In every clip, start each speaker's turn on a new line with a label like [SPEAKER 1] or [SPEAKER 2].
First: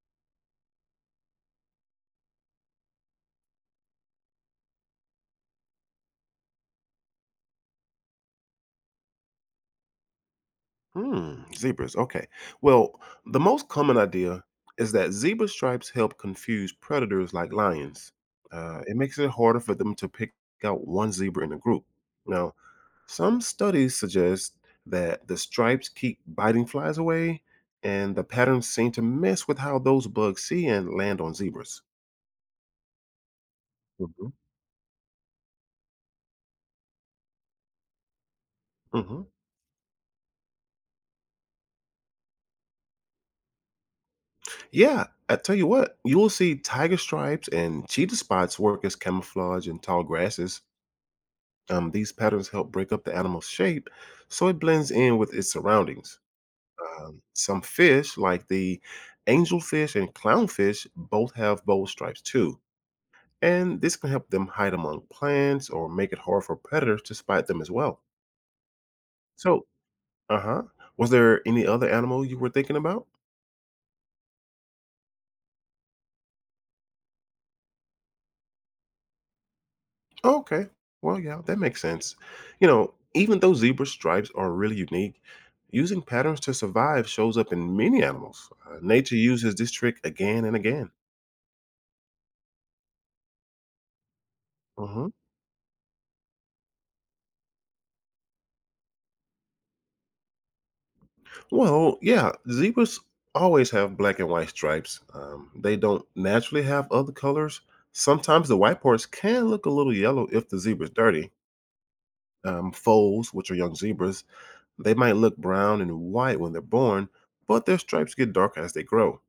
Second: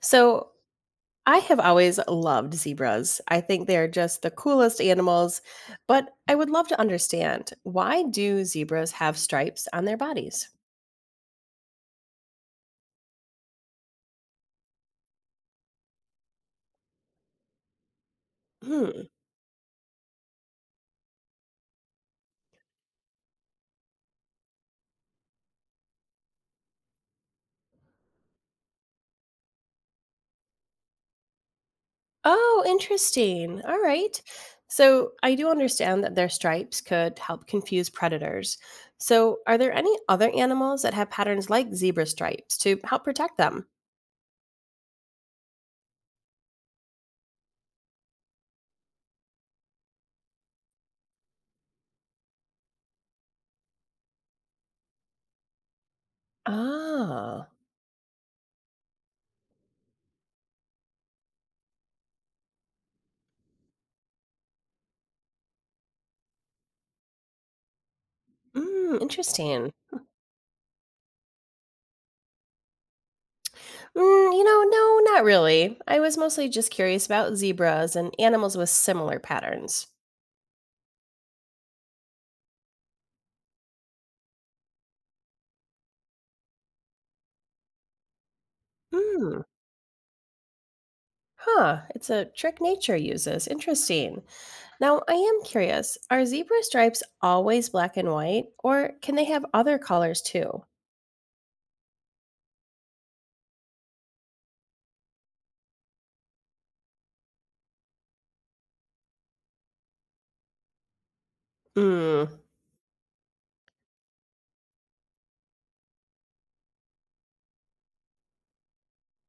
[SPEAKER 1] So I have always loved zebras. I think they're just the coolest animals, but I would love to understand, why do zebras have stripes on their bodies?
[SPEAKER 2] Hmm, zebras. Okay. Well, the most common idea is that zebra stripes help confuse predators like lions. It
[SPEAKER 1] Hmm.
[SPEAKER 2] makes it harder for them to pick out one zebra in a group. Now, some studies suggest that the stripes keep biting flies away, and the patterns seem to mess with how those bugs see and land on zebras.
[SPEAKER 1] Oh, interesting. All right.
[SPEAKER 2] Mhm,
[SPEAKER 1] So I do understand that their stripes could help confuse predators.
[SPEAKER 2] mhm.
[SPEAKER 1] So are there any other animals that have patterns like zebra stripes to help protect them?
[SPEAKER 2] Yeah, I tell you what, you will see tiger stripes and cheetah spots work as camouflage in tall grasses. These patterns help break up the animal's shape so it blends in with its surroundings. Um,
[SPEAKER 1] Ah,
[SPEAKER 2] some fish, like the angelfish and clownfish, both have bold stripes too. And this can help them hide among plants or make it hard for predators to spot them as well.
[SPEAKER 1] mm,
[SPEAKER 2] So,
[SPEAKER 1] interesting.
[SPEAKER 2] uh huh. Was there any other animal you were thinking about?
[SPEAKER 1] Mm, no, not really. I was mostly just curious about zebras and animals with similar patterns.
[SPEAKER 2] Okay. Well, yeah, that makes sense. You know, even though zebra stripes are really unique, using patterns to survive shows up in many animals. Nature
[SPEAKER 1] Hmm.
[SPEAKER 2] uses this trick again and again.
[SPEAKER 1] Huh. It's a trick nature uses. Interesting. Now,
[SPEAKER 2] Hmm.
[SPEAKER 1] I am curious, are zebra stripes always black and white, or can they have other colors too?
[SPEAKER 2] Well, yeah, zebras always have black and white stripes. They don't naturally have other colors. Sometimes the white parts can look a little yellow if the zebra's dirty.
[SPEAKER 1] Hmm.
[SPEAKER 2] Foals, which are young zebras, they might look brown and white when they're born, but their stripes get darker as they grow.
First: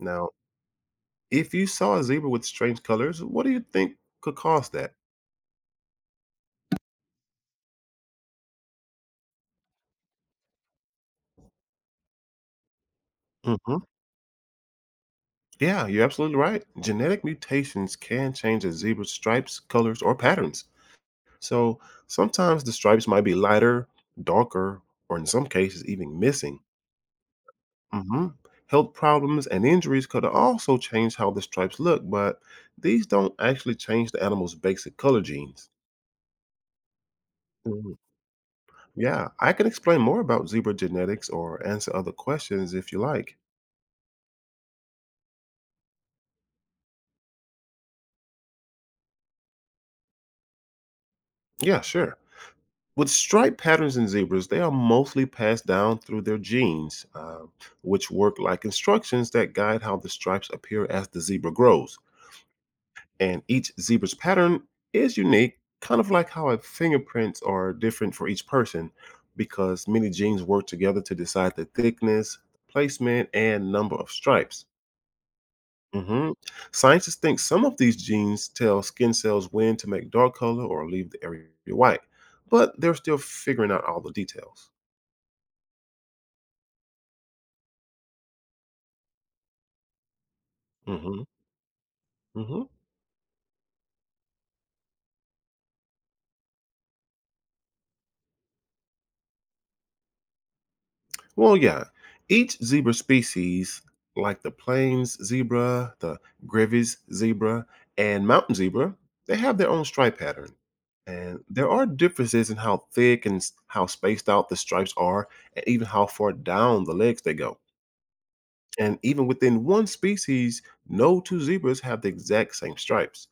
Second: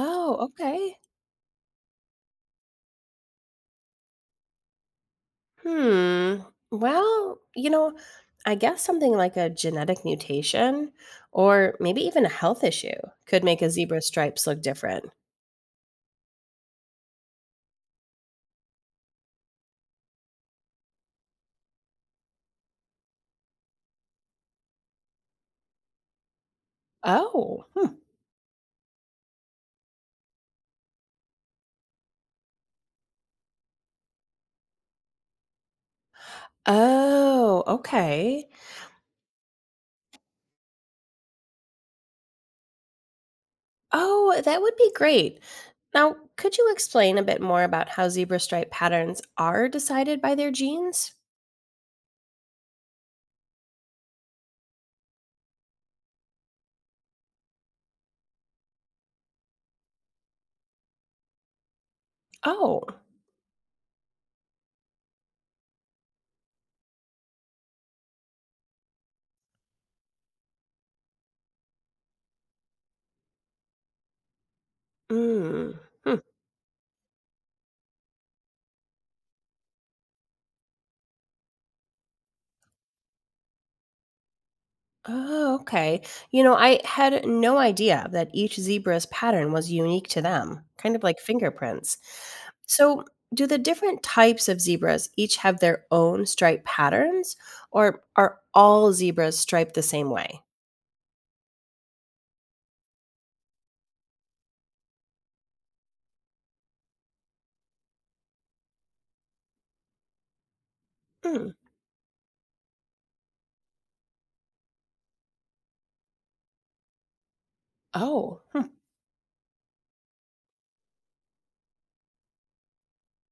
[SPEAKER 2] Now,
[SPEAKER 1] okay.
[SPEAKER 2] if you saw a zebra with strange colors, what do you think could cause that?
[SPEAKER 1] Hmm. Well, you know, I guess something like a genetic mutation or maybe even a health issue could make a
[SPEAKER 2] Hmm.
[SPEAKER 1] zebra's stripes look different.
[SPEAKER 2] Yeah, you're absolutely right. Genetic mutations can change a zebra's stripes, colors, or patterns. So sometimes the stripes might be lighter, darker, or in some cases even missing.
[SPEAKER 1] Oh. Hmm.
[SPEAKER 2] Mhm. Health problems and injuries could also change how the stripes look, but these don't actually change the animal's basic color genes.
[SPEAKER 1] Oh,
[SPEAKER 2] Mhm.
[SPEAKER 1] okay.
[SPEAKER 2] Yeah, I can explain more about zebra genetics or answer other questions if you like.
[SPEAKER 1] Oh, that would be great. Now, could you explain a bit more about how zebra stripe patterns are decided by their genes?
[SPEAKER 2] Yeah, sure. With stripe patterns in zebras, they are mostly passed down through their genes, which work like instructions that guide how the stripes appear as the zebra grows.
[SPEAKER 1] Oh,
[SPEAKER 2] And each zebra's pattern is unique, kind of like how our fingerprints are different for each person, because many genes work together to decide the thickness, placement, and number of stripes.
[SPEAKER 1] mm. Hmm.
[SPEAKER 2] Mhm. Scientists think some of these genes tell skin cells when to make dark color or leave the area white, but they're still figuring out all the details.
[SPEAKER 1] Oh, okay. You know, I had no idea that each zebra's pattern was unique to them, kind of like
[SPEAKER 2] Hmm.
[SPEAKER 1] fingerprints.
[SPEAKER 2] Hmm.
[SPEAKER 1] So, do the different types of zebras each have their own stripe patterns, or are all zebras striped the same way?
[SPEAKER 2] Well, yeah. Each zebra species, like the plains zebra, the Grevy's zebra, and mountain zebra, they have their own stripe pattern. And
[SPEAKER 1] Hmm.
[SPEAKER 2] there are differences in how thick and how spaced out the stripes are, and even how far down the legs they go.
[SPEAKER 1] Oh, hmm,
[SPEAKER 2] And even within one species, no two zebras have the exact same stripes.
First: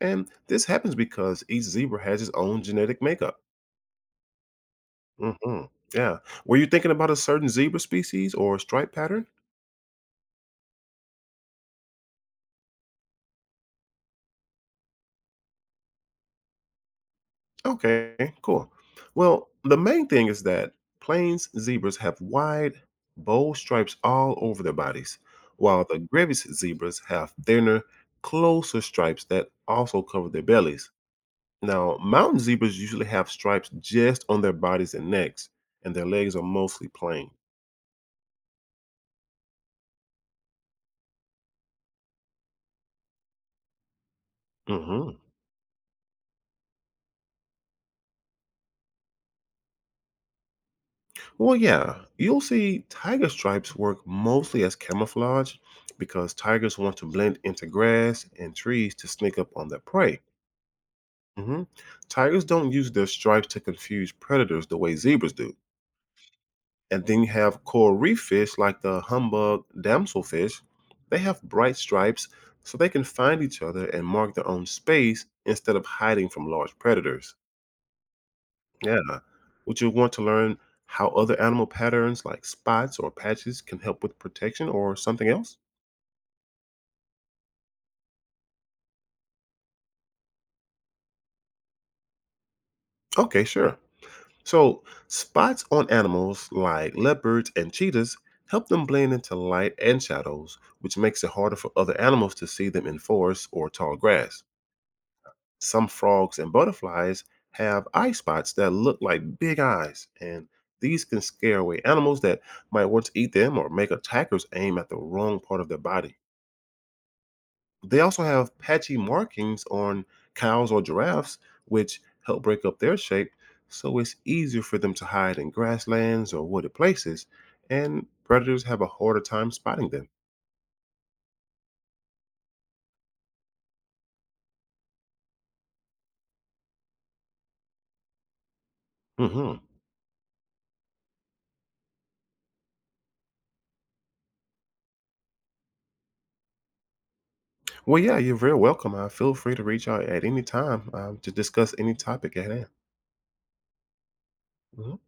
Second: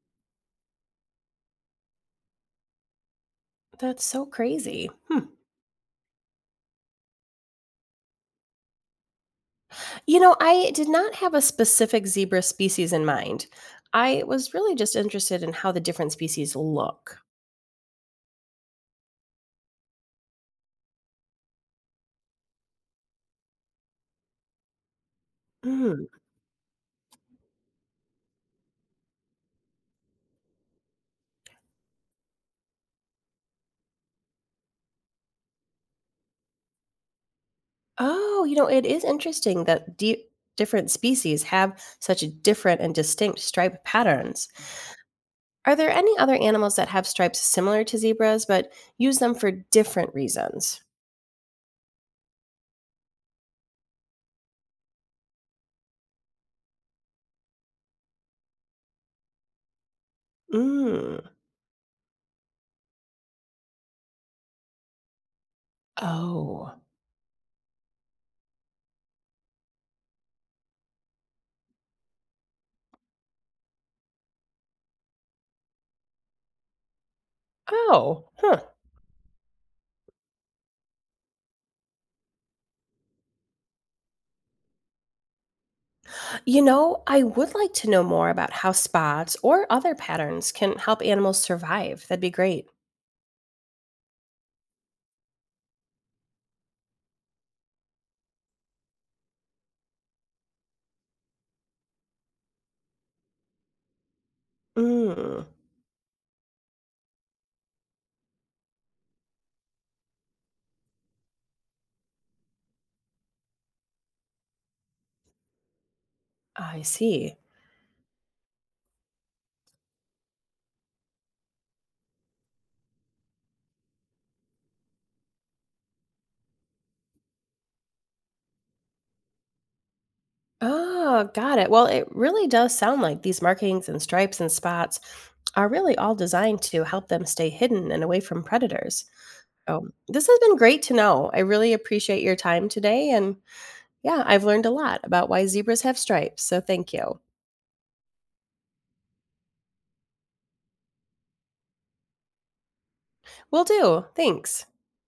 [SPEAKER 2] And this happens because each zebra has its own genetic makeup.
[SPEAKER 1] that's so crazy. Hmm.
[SPEAKER 2] Hmm. Yeah. Were you thinking about a certain zebra species or stripe pattern?
[SPEAKER 1] You know, I did not have a specific zebra species in mind. I was really just interested in how the different species look.
[SPEAKER 2] Okay, cool. Well, the main thing is that plains zebras have wide, bold stripes all over their bodies, while the
[SPEAKER 1] Mm.
[SPEAKER 2] Grevy's zebras have thinner, closer stripes that also cover their bellies. Now, mountain zebras usually have stripes just on their bodies and necks, and their legs are mostly plain.
[SPEAKER 1] Oh, you know, it is interesting that different species have such different and distinct stripe patterns.
[SPEAKER 2] Hmm.
[SPEAKER 1] Are there any other animals that have stripes similar to zebras but use them for different reasons?
[SPEAKER 2] Well, yeah, you'll see tiger stripes work mostly as camouflage because tigers want to blend into grass and trees to sneak up on their prey.
[SPEAKER 1] Mm.
[SPEAKER 2] Hmm. Tigers don't use their stripes to confuse predators the way zebras do.
[SPEAKER 1] Oh.
[SPEAKER 2] And then you have coral reef fish like the humbug damselfish. They have bright stripes so they can find each other and mark their own space instead of hiding from large predators.
[SPEAKER 1] Oh, huh.
[SPEAKER 2] Yeah. Would you want to learn how other animal patterns like spots or patches can help with protection or something else?
[SPEAKER 1] You know, I would like to know more about how spots or other patterns can help animals survive. That'd be great.
[SPEAKER 2] Okay, sure. So, spots on animals like leopards and cheetahs help them blend into light and shadows, which makes it harder for other animals to see them in forests or tall grass.
[SPEAKER 1] Mm,
[SPEAKER 2] Some frogs and butterflies have eye spots that look like big eyes, and these can scare away animals that might want to eat them or make attackers aim at the wrong part of their body.
[SPEAKER 1] I see.
[SPEAKER 2] They also have patchy markings on cows or giraffes, which help break up their shape, so it's easier for them to hide in grasslands or wooded places, and predators have a harder time spotting them.
[SPEAKER 1] Oh, got it. Well, it really does sound like these markings and stripes and spots are really all designed to help them stay hidden and away from predators.
[SPEAKER 2] Hmm.
[SPEAKER 1] So, this has been great to know. I really appreciate your time today. And yeah, I've learned a lot about why zebras have stripes. So, thank you.
[SPEAKER 2] Well, yeah, you're very welcome. I feel free to reach out at any time to discuss any topic at hand.
[SPEAKER 1] Will do. Thanks.
[SPEAKER 2] Mhm.